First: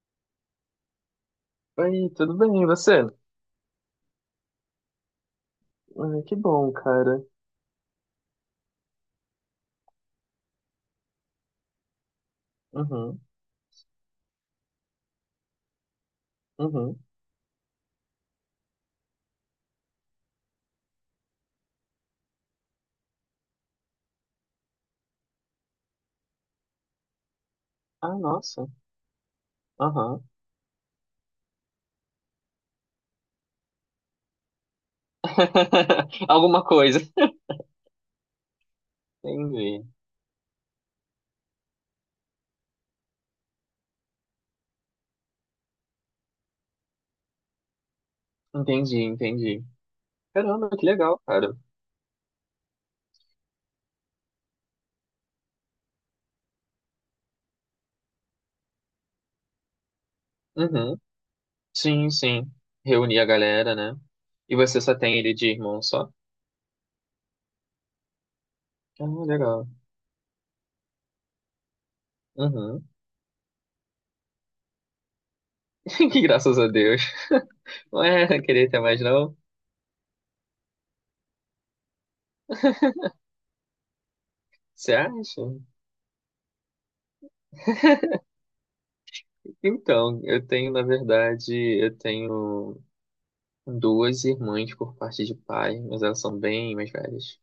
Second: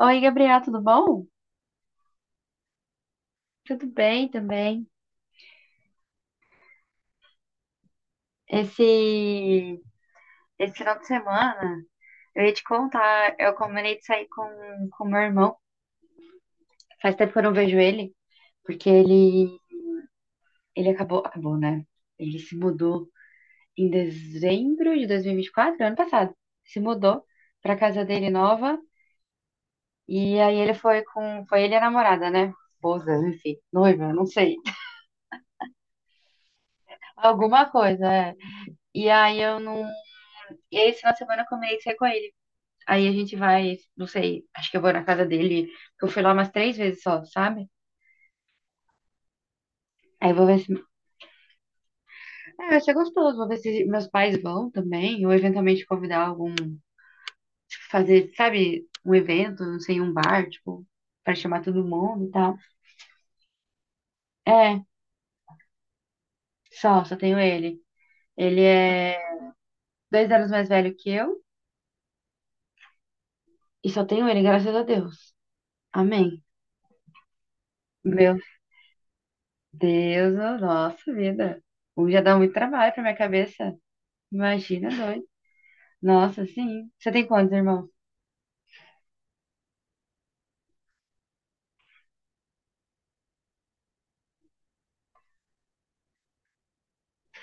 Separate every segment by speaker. Speaker 1: Oi, Gabriel, tudo bom?
Speaker 2: Oi, tudo bem, e você?
Speaker 1: Tudo bem também.
Speaker 2: Ai, que bom, cara.
Speaker 1: Esse, esse final de semana, eu ia te
Speaker 2: Uhum,
Speaker 1: contar, eu combinei de sair com meu irmão.
Speaker 2: uhum.
Speaker 1: Faz tempo que eu não vejo ele, porque ele acabou, né? Ele se mudou em dezembro de 2024, ano passado. Se mudou pra casa
Speaker 2: Ah,
Speaker 1: dele
Speaker 2: nossa.
Speaker 1: nova,
Speaker 2: Aham.
Speaker 1: e aí ele foi foi ele e a namorada, né? Esposa, enfim, noiva, não sei.
Speaker 2: Alguma coisa.
Speaker 1: Alguma coisa, é. E aí eu não,
Speaker 2: Entendi.
Speaker 1: e aí esse final de semana eu combinei de sair com ele. Aí a gente vai, não sei, acho que eu vou na casa dele, porque eu fui lá umas três vezes só, sabe?
Speaker 2: Entendi, entendi.
Speaker 1: Aí eu vou ver se.
Speaker 2: Caramba, que legal, cara.
Speaker 1: É, vai ser gostoso, vou ver se meus pais vão também, ou eventualmente convidar algum. Tipo, fazer, sabe, um evento, não sei, um bar, tipo,
Speaker 2: Uhum.
Speaker 1: pra chamar todo
Speaker 2: Sim,
Speaker 1: mundo e
Speaker 2: sim.
Speaker 1: tal.
Speaker 2: Reunir a galera, né? E
Speaker 1: É,
Speaker 2: você só tem ele de irmão só?
Speaker 1: só tenho ele. Ele
Speaker 2: Ah,
Speaker 1: é
Speaker 2: legal.
Speaker 1: 2 anos mais velho que eu,
Speaker 2: Uhum.
Speaker 1: e só tenho ele, graças a Deus.
Speaker 2: Que
Speaker 1: Amém.
Speaker 2: graças a Deus. Não
Speaker 1: Meu
Speaker 2: é querer ter mais, não?
Speaker 1: Deus, oh, nossa vida. Um já dá muito trabalho pra minha cabeça. Imagina
Speaker 2: Você
Speaker 1: dois.
Speaker 2: acha?
Speaker 1: Nossa, sim. Você tem quantos irmãos?
Speaker 2: Então, eu tenho, na verdade, eu tenho. Duas irmãs por parte de pai, mas elas são bem mais velhas.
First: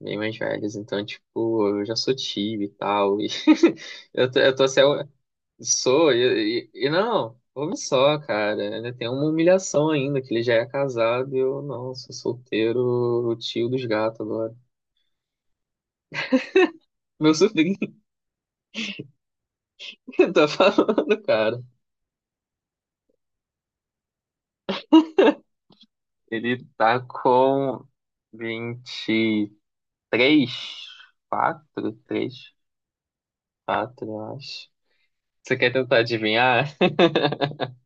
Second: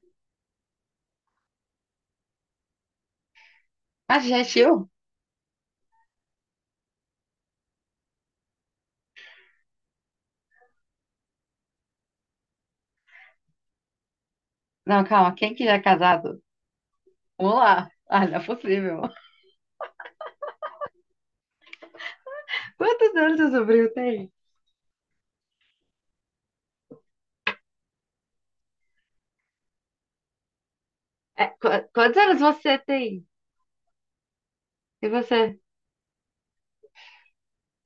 Speaker 2: Bem mais velhas. Então, tipo, eu já sou tio e tal. E
Speaker 1: Ah, você
Speaker 2: eu
Speaker 1: já
Speaker 2: tô,
Speaker 1: é
Speaker 2: eu tô assim,
Speaker 1: tio?
Speaker 2: eu sou, e não, ouve só, cara. Ainda tem uma humilhação ainda, que ele já é casado e eu não, sou solteiro, tio dos gatos agora.
Speaker 1: Não, calma. Quem que já é casado?
Speaker 2: Meu
Speaker 1: Vamos
Speaker 2: sobrinho
Speaker 1: lá. Ah, não é possível.
Speaker 2: que tá falando, cara.
Speaker 1: Quantos anos seu sobrinho tem?
Speaker 2: Ele tá com 23,
Speaker 1: É,
Speaker 2: 4,
Speaker 1: quantos
Speaker 2: 3,
Speaker 1: anos você tem?
Speaker 2: 4, eu acho.
Speaker 1: E
Speaker 2: Você
Speaker 1: você?
Speaker 2: quer tentar adivinhar?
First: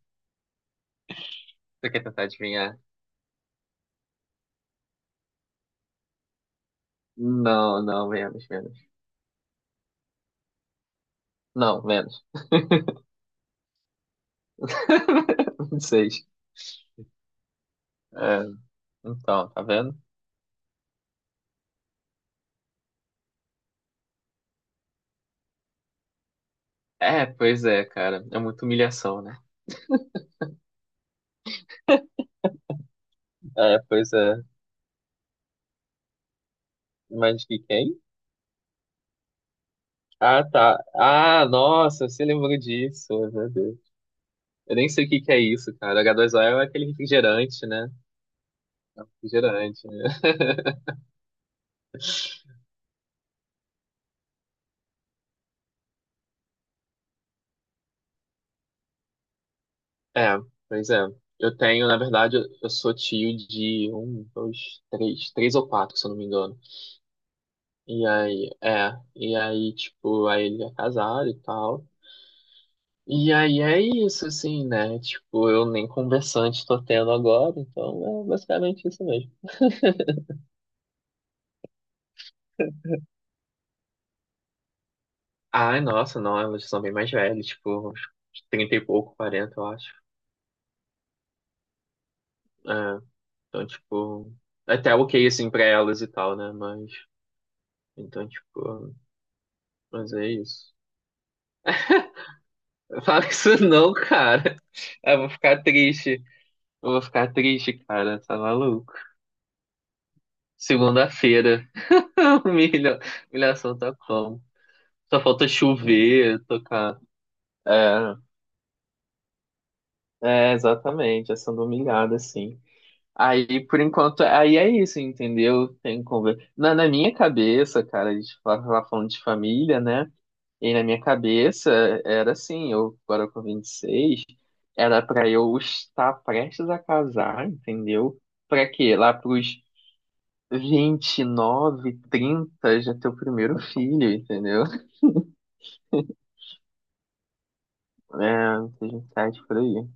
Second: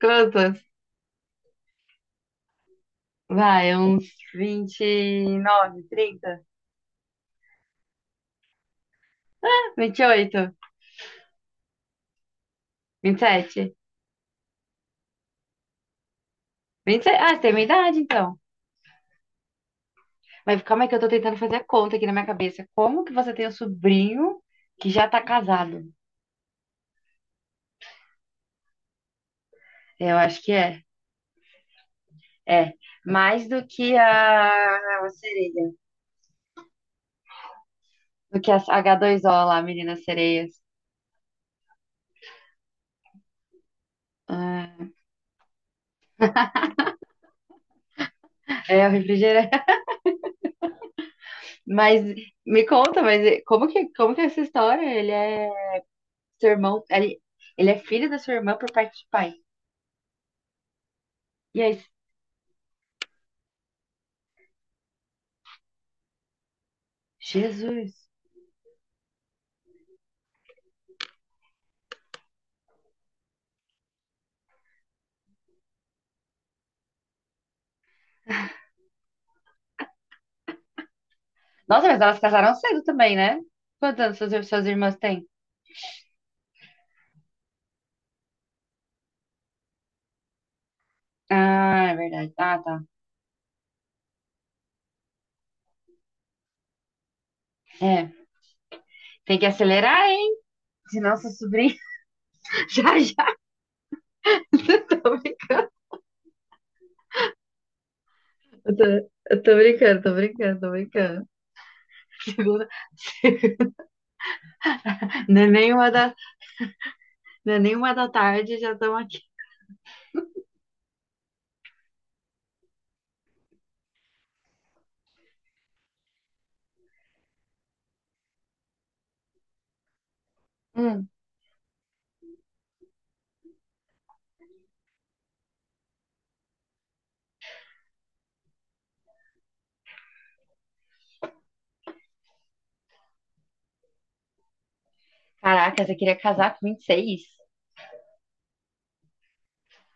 Speaker 1: Quantos?
Speaker 2: Você quer tentar adivinhar?
Speaker 1: Vai, uns
Speaker 2: Não, não, menos, menos.
Speaker 1: 29, 30,
Speaker 2: Não, menos.
Speaker 1: 28, 27.
Speaker 2: Seis.
Speaker 1: 27. Ah, você tem minha idade, então.
Speaker 2: É, então, tá vendo?
Speaker 1: Mas calma aí que eu tô tentando fazer a conta aqui na minha cabeça. Como que você tem um sobrinho que já tá casado?
Speaker 2: É, pois é, cara. É muita humilhação, né?
Speaker 1: Eu acho que é. É. Mais do
Speaker 2: É,
Speaker 1: que
Speaker 2: pois é.
Speaker 1: a sereia.
Speaker 2: Mas de quem?
Speaker 1: Do que as H2O lá, meninas
Speaker 2: Ah,
Speaker 1: sereias.
Speaker 2: tá. Ah, nossa, você lembrou disso, meu Deus. Eu nem
Speaker 1: Ah,
Speaker 2: sei o que que é isso, cara. H2O é aquele refrigerante, né?
Speaker 1: é o refrigerante.
Speaker 2: Refrigerante, né?
Speaker 1: Mas me conta, mas como que é essa história? Ele é seu irmão, ele é filho da sua irmã por parte de pai.
Speaker 2: É, pois é. Eu
Speaker 1: E aí,
Speaker 2: tenho, na verdade, eu sou tio de um, dois, três, três ou quatro, se eu não me engano. E
Speaker 1: Jesus.
Speaker 2: aí, é, e aí, tipo, aí ele é casado e tal. E aí é isso, assim, né? Tipo, eu nem conversante tô tendo agora, então é basicamente isso mesmo.
Speaker 1: Nossa, mas elas casaram cedo também, né? Quantos anos suas irmãs têm?
Speaker 2: Ai, nossa, não, elas são bem mais velhas, tipo, uns 30 e pouco, 40 eu acho.
Speaker 1: Ah, é verdade. Ah, tá.
Speaker 2: É, então, tipo, até ok, assim, pra elas e tal, né? Mas,
Speaker 1: É.
Speaker 2: então, tipo,
Speaker 1: Tem que acelerar,
Speaker 2: mas é
Speaker 1: hein?
Speaker 2: isso.
Speaker 1: Senão seu sobrinha. Já,
Speaker 2: Fala
Speaker 1: já.
Speaker 2: isso não, cara.
Speaker 1: Eu tô,
Speaker 2: Eu vou
Speaker 1: brin-
Speaker 2: ficar triste. Eu vou ficar triste, cara, tá maluco.
Speaker 1: eu tô brincando, tô brincando, tô brincando.
Speaker 2: Segunda-feira.
Speaker 1: Segunda-
Speaker 2: Humilha, humilhação tá como? Só
Speaker 1: Não é
Speaker 2: falta
Speaker 1: nenhuma da,
Speaker 2: chover, tocar.
Speaker 1: não é nenhuma da
Speaker 2: É,
Speaker 1: tarde, já estamos
Speaker 2: exatamente, é sendo humilhada, assim. Aí, por enquanto, aí é isso, entendeu? Tem conversa. Na minha cabeça, cara, a gente tava falando de família, né? E na minha
Speaker 1: Hum,
Speaker 2: cabeça era assim, eu agora com 26 era pra eu estar prestes a casar, entendeu? Pra quê? Lá pros 29 30 já ter o primeiro filho, entendeu?
Speaker 1: caraca, você queria casar com 26?
Speaker 2: É, seja um site por aí.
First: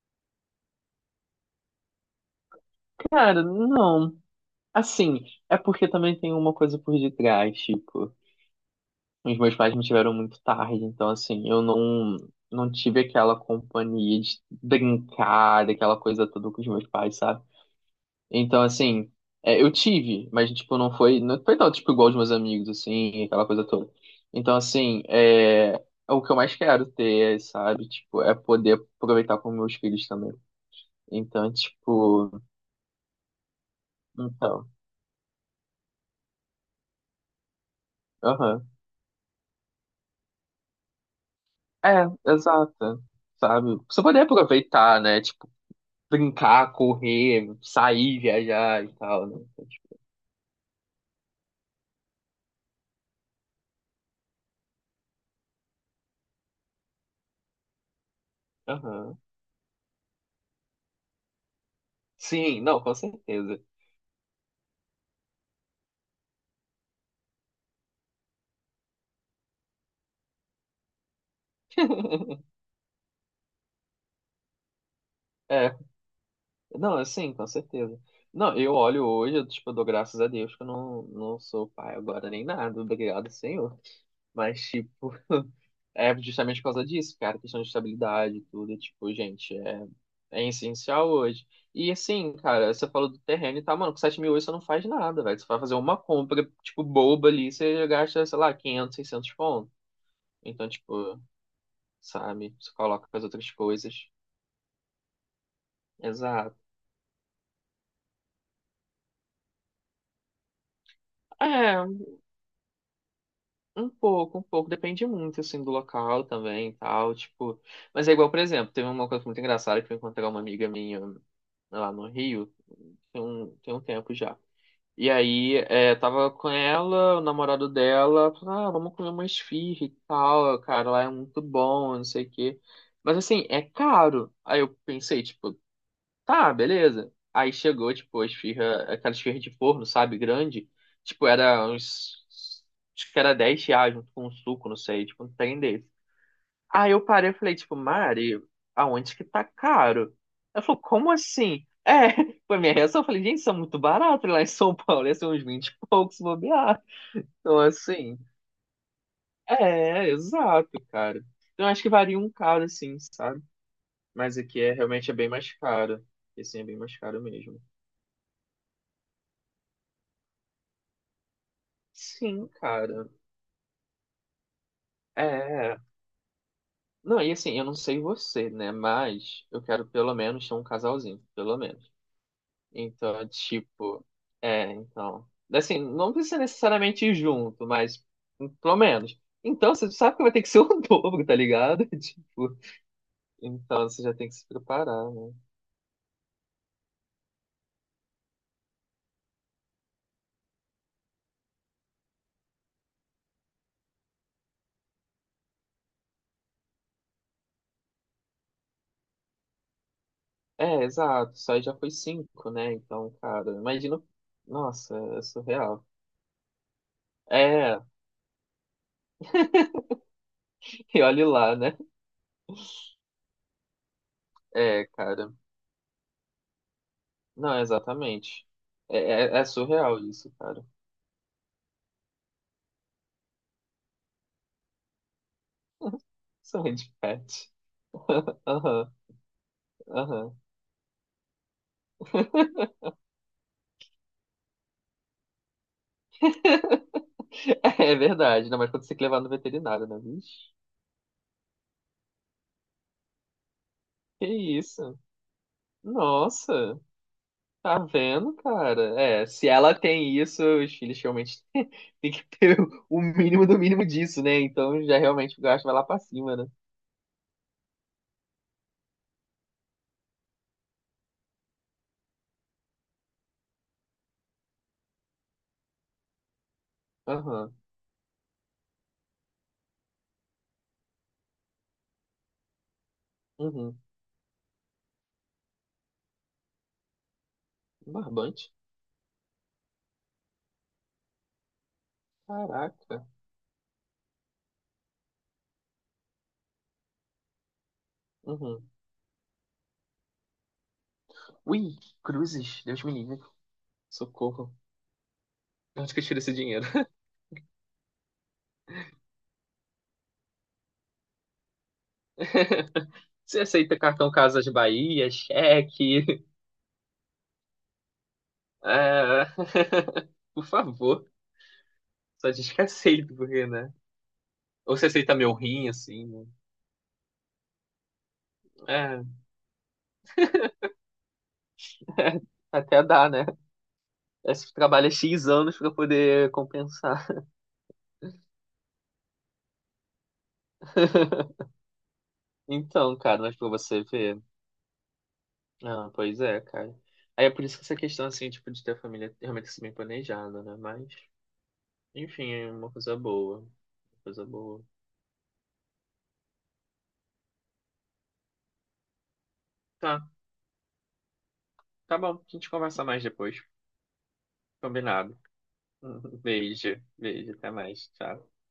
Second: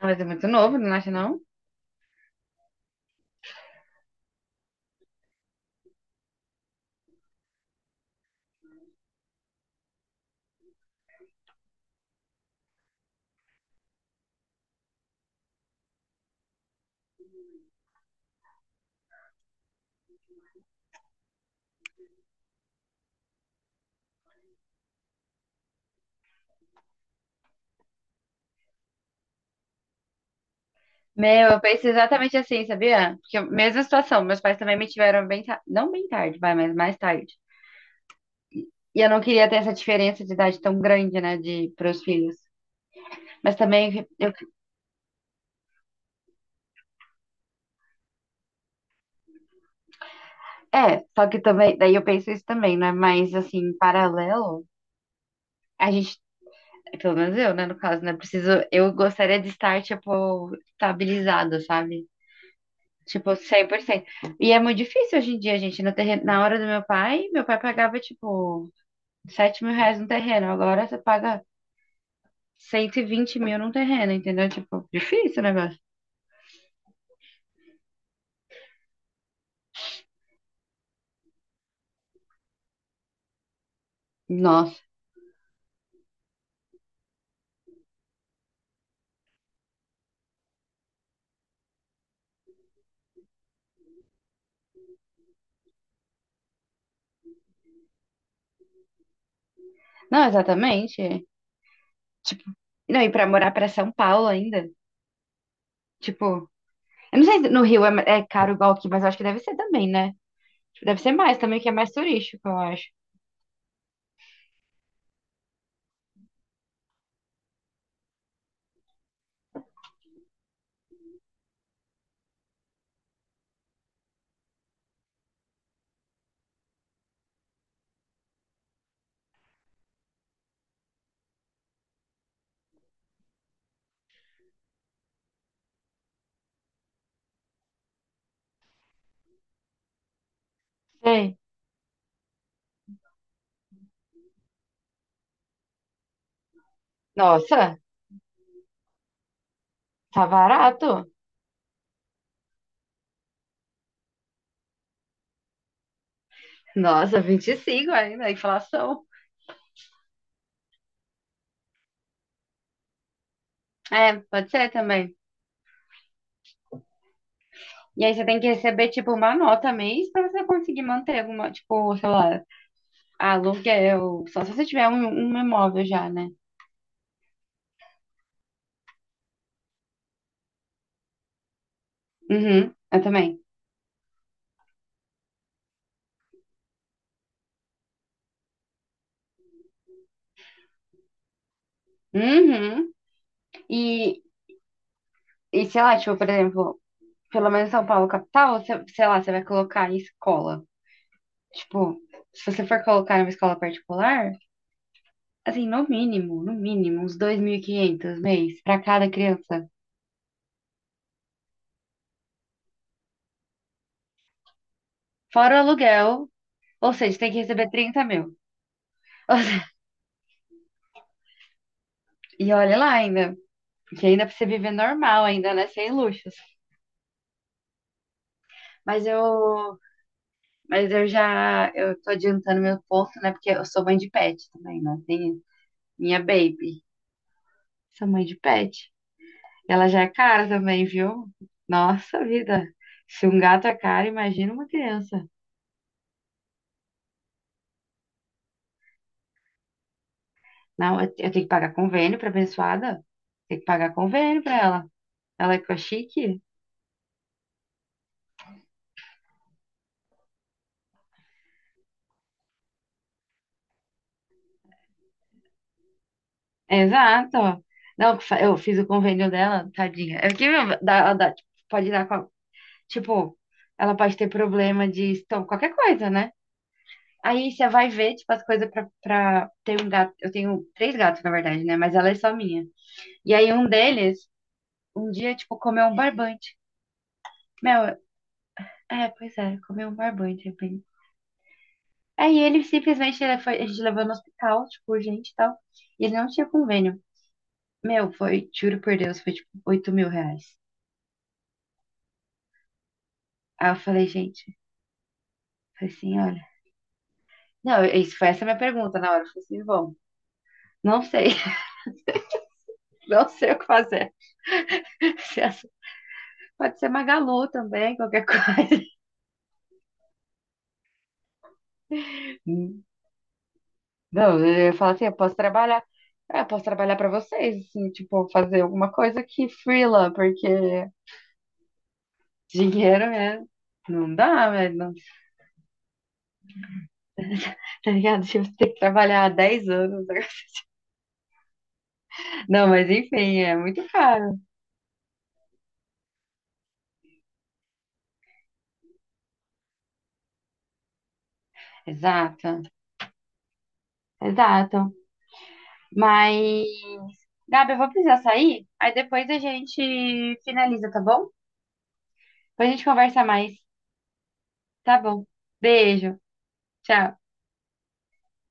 Speaker 1: Ah, mas é muito novo, não acha não?
Speaker 2: Cara, não. Assim, é porque também tem uma coisa por detrás, tipo, os meus pais me tiveram muito tarde, então assim, eu não tive aquela companhia de brincar, daquela coisa toda com os meus pais, sabe? Então assim, é, eu tive, mas tipo, não foi tão tipo igual os meus amigos, assim, aquela coisa toda. Então assim, é o que eu mais quero ter, sabe? Tipo, é poder aproveitar com meus filhos também.
Speaker 1: Meu,
Speaker 2: Então,
Speaker 1: eu penso
Speaker 2: tipo,
Speaker 1: exatamente assim, sabia? Porque mesma situação, meus pais
Speaker 2: então.
Speaker 1: também me tiveram bem, não bem tarde, vai, mas mais tarde.
Speaker 2: Aham.
Speaker 1: E eu não queria ter essa diferença de idade tão grande, né, de pros
Speaker 2: É,
Speaker 1: filhos.
Speaker 2: exato.
Speaker 1: Mas
Speaker 2: Sabe? Você
Speaker 1: também
Speaker 2: poder
Speaker 1: eu,
Speaker 2: aproveitar, né? Tipo, brincar, correr, sair, viajar e tal, né? Então, tipo,
Speaker 1: é, só que também, daí eu penso isso também, né? Mas assim, em paralelo, a gente, pelo menos eu, né, no caso, né, preciso, eu
Speaker 2: Aham.
Speaker 1: gostaria de estar tipo estabilizado, sabe?
Speaker 2: Sim, não, com
Speaker 1: Tipo,
Speaker 2: certeza.
Speaker 1: cem por cento. E é muito difícil hoje em dia, gente. No terreno, na hora do meu pai pagava, tipo, 7 mil reais no terreno. Agora você paga 120 mil num terreno, entendeu? Tipo, difícil o
Speaker 2: É
Speaker 1: negócio.
Speaker 2: não, é sim, com certeza. Não, eu olho hoje, eu, tipo, dou graças a Deus que eu não sou pai agora nem nada. Obrigado, Senhor. Mas,
Speaker 1: Nossa.
Speaker 2: tipo, é justamente por causa disso, cara, questão de estabilidade e tudo, tipo, gente, é essencial hoje. E assim, cara, você falou do terreno e tá, mano, com 7.000 hoje você não faz nada, velho. Você vai fazer uma compra, tipo, boba ali, você gasta, sei lá, 500 600 pontos.
Speaker 1: Não,
Speaker 2: Então,
Speaker 1: exatamente. É.
Speaker 2: tipo,
Speaker 1: Tipo,
Speaker 2: sabe, você
Speaker 1: não,
Speaker 2: coloca
Speaker 1: e
Speaker 2: as
Speaker 1: pra
Speaker 2: outras
Speaker 1: morar pra São
Speaker 2: coisas.
Speaker 1: Paulo ainda. Tipo,
Speaker 2: Exato.
Speaker 1: eu não sei se no Rio é caro igual aqui, mas eu acho que deve ser também, né? Tipo, deve ser mais também, que é
Speaker 2: É,
Speaker 1: mais turístico, eu acho.
Speaker 2: um pouco, um pouco. Depende muito, assim, do local também e tal, tipo. Mas é igual, por exemplo, teve uma coisa muito engraçada que eu encontrei uma amiga minha lá no Rio, tem um tempo já. E aí, é, tava com ela, o namorado dela, falou, ah, vamos comer uma esfirra e tal, cara, lá é muito bom, não sei o quê. Mas assim, é caro. Aí eu pensei, tipo, tá, beleza. Aí chegou, tipo, a esfirra, aquela esfirra de forno, sabe, grande. Tipo,
Speaker 1: Sei.
Speaker 2: era uns. Acho que era R$ 10 junto com um suco, não sei, tipo, um trem desse. Aí eu parei e falei, tipo,
Speaker 1: Nossa,
Speaker 2: Mari, aonde que tá caro?
Speaker 1: tá
Speaker 2: Ela falou,
Speaker 1: barato.
Speaker 2: como assim? É, foi minha reação. Eu falei, gente, isso é muito barato lá em São Paulo, ia ser uns 20 e poucos se bobear.
Speaker 1: Nossa, vinte e
Speaker 2: Então,
Speaker 1: cinco
Speaker 2: assim,
Speaker 1: ainda, inflação.
Speaker 2: é, exato, cara. Então, acho que varia um caro, assim, sabe?
Speaker 1: É,
Speaker 2: Mas
Speaker 1: pode
Speaker 2: aqui
Speaker 1: ser
Speaker 2: é realmente é
Speaker 1: também.
Speaker 2: bem mais caro. Esse é bem mais caro mesmo.
Speaker 1: E aí você tem que receber, tipo, uma nota mês pra você conseguir manter alguma, tipo, sei lá,
Speaker 2: Sim, cara.
Speaker 1: aluguel. Só se você tiver um
Speaker 2: É.
Speaker 1: imóvel já, né?
Speaker 2: Não, e assim, eu não sei você, né? Mas eu quero pelo menos ter um casalzinho, pelo menos.
Speaker 1: Uhum, eu
Speaker 2: Então, é
Speaker 1: também.
Speaker 2: tipo, é, então. Assim, não precisa necessariamente ir junto, mas pelo menos. Então, você sabe que vai ter que ser o dobro, tá ligado? Tipo,
Speaker 1: Uhum.
Speaker 2: então você já
Speaker 1: E,
Speaker 2: tem que se preparar, né?
Speaker 1: e sei lá, tipo, por exemplo, pelo menos São Paulo capital, você, sei lá, você vai colocar em escola. Tipo, se você for colocar em uma escola particular, assim, no mínimo, no mínimo, uns 2.500 mês pra cada criança.
Speaker 2: É, exato. Só aí já foi cinco, né? Então, cara, imagina. Nossa, é
Speaker 1: Fora o
Speaker 2: surreal.
Speaker 1: aluguel, ou seja, tem que receber
Speaker 2: É,
Speaker 1: 30 mil.
Speaker 2: e olhe lá, né?
Speaker 1: E olha lá ainda, porque ainda pra você viver
Speaker 2: É,
Speaker 1: normal,
Speaker 2: cara.
Speaker 1: ainda, né? Sem luxos.
Speaker 2: Não, exatamente. É,
Speaker 1: Mas
Speaker 2: é- é
Speaker 1: eu.
Speaker 2: surreal isso, cara.
Speaker 1: Mas eu já. Eu tô adiantando meu ponto, né? Porque eu sou mãe de pet também, né? Tem minha
Speaker 2: Sonho
Speaker 1: baby.
Speaker 2: de pet.
Speaker 1: Sou mãe de pet.
Speaker 2: Aham,
Speaker 1: Ela já é
Speaker 2: aham.
Speaker 1: cara também, viu? Nossa vida. Se um gato é caro, imagina uma criança.
Speaker 2: É verdade, não, mas quando você tem que levar no veterinário, né, bicho?
Speaker 1: Não, eu tenho que pagar convênio pra abençoada. Tem que pagar
Speaker 2: Que
Speaker 1: convênio pra ela.
Speaker 2: isso?
Speaker 1: Ela é com a chique?
Speaker 2: Nossa, tá vendo, cara? É, se ela tem isso, os filhos realmente têm que ter o mínimo do mínimo disso, né? Então já realmente o gasto vai lá pra cima, né?
Speaker 1: Exato. Não, eu fiz o convênio dela, tadinha. É porque meu, tipo, pode dar com tipo, ela pode ter problema de estômago, qualquer coisa, né? Aí
Speaker 2: Aham,
Speaker 1: você vai ver, tipo, as coisas pra ter um gato. Eu tenho três gatos, na verdade, né? Mas ela é só minha. E aí um
Speaker 2: uhum.
Speaker 1: deles, um dia, tipo, comeu um barbante.
Speaker 2: Um
Speaker 1: Meu,
Speaker 2: barbante?
Speaker 1: é, pois é, comeu um barbante, de repente. Aí ele
Speaker 2: Caraca.
Speaker 1: simplesmente ele foi, a gente levou no hospital, tipo, urgente e tal. E ele não tinha convênio. Meu, foi,
Speaker 2: Uhum.
Speaker 1: juro por Deus, foi tipo 8 mil reais.
Speaker 2: Ui, cruzes, Deus me livre.
Speaker 1: Aí eu falei, gente,
Speaker 2: Socorro.
Speaker 1: falei
Speaker 2: Onde que eu
Speaker 1: assim,
Speaker 2: tiro esse
Speaker 1: olha.
Speaker 2: dinheiro?
Speaker 1: Não, isso foi essa minha pergunta na hora. Eu falei assim, bom, não sei, não
Speaker 2: Você
Speaker 1: sei o que
Speaker 2: aceita cartão
Speaker 1: fazer.
Speaker 2: Casas Bahia, cheque?
Speaker 1: Pode ser Magalu também, qualquer coisa.
Speaker 2: Ah, por favor, só diz que
Speaker 1: Hum.
Speaker 2: aceito, porque, né?
Speaker 1: Não, eu
Speaker 2: Ou você
Speaker 1: falo assim, eu
Speaker 2: aceita meu
Speaker 1: posso
Speaker 2: rim,
Speaker 1: trabalhar.
Speaker 2: assim, né?
Speaker 1: É, eu posso trabalhar pra vocês, assim, tipo, fazer alguma
Speaker 2: É,
Speaker 1: coisa que freela, porque
Speaker 2: até
Speaker 1: dinheiro
Speaker 2: dá, né?
Speaker 1: é. Não
Speaker 2: Aí
Speaker 1: dá,
Speaker 2: você
Speaker 1: velho.
Speaker 2: trabalha
Speaker 1: Não-
Speaker 2: X anos pra poder compensar.
Speaker 1: Tá ligado? Tipo, você tem que trabalhar há 10 anos. Não, mas
Speaker 2: Então, cara, mas
Speaker 1: enfim,
Speaker 2: pra
Speaker 1: é
Speaker 2: você
Speaker 1: muito
Speaker 2: ver.
Speaker 1: caro.
Speaker 2: Ah, pois é, cara. Aí é por isso que essa questão, assim, tipo, de ter a família realmente assim, bem planejada, né? Mas, enfim,
Speaker 1: Exato,
Speaker 2: é uma coisa boa. Uma coisa boa.
Speaker 1: exato. Mas, Gabi, eu vou precisar sair, aí depois a gente
Speaker 2: Tá,
Speaker 1: finaliza, tá bom?
Speaker 2: tá bom. A gente
Speaker 1: Depois a
Speaker 2: conversa
Speaker 1: gente
Speaker 2: mais
Speaker 1: conversa
Speaker 2: depois.
Speaker 1: mais, tá
Speaker 2: Combinado.
Speaker 1: bom? Beijo,
Speaker 2: Beijo,
Speaker 1: tchau.
Speaker 2: beijo, até mais. Tchau.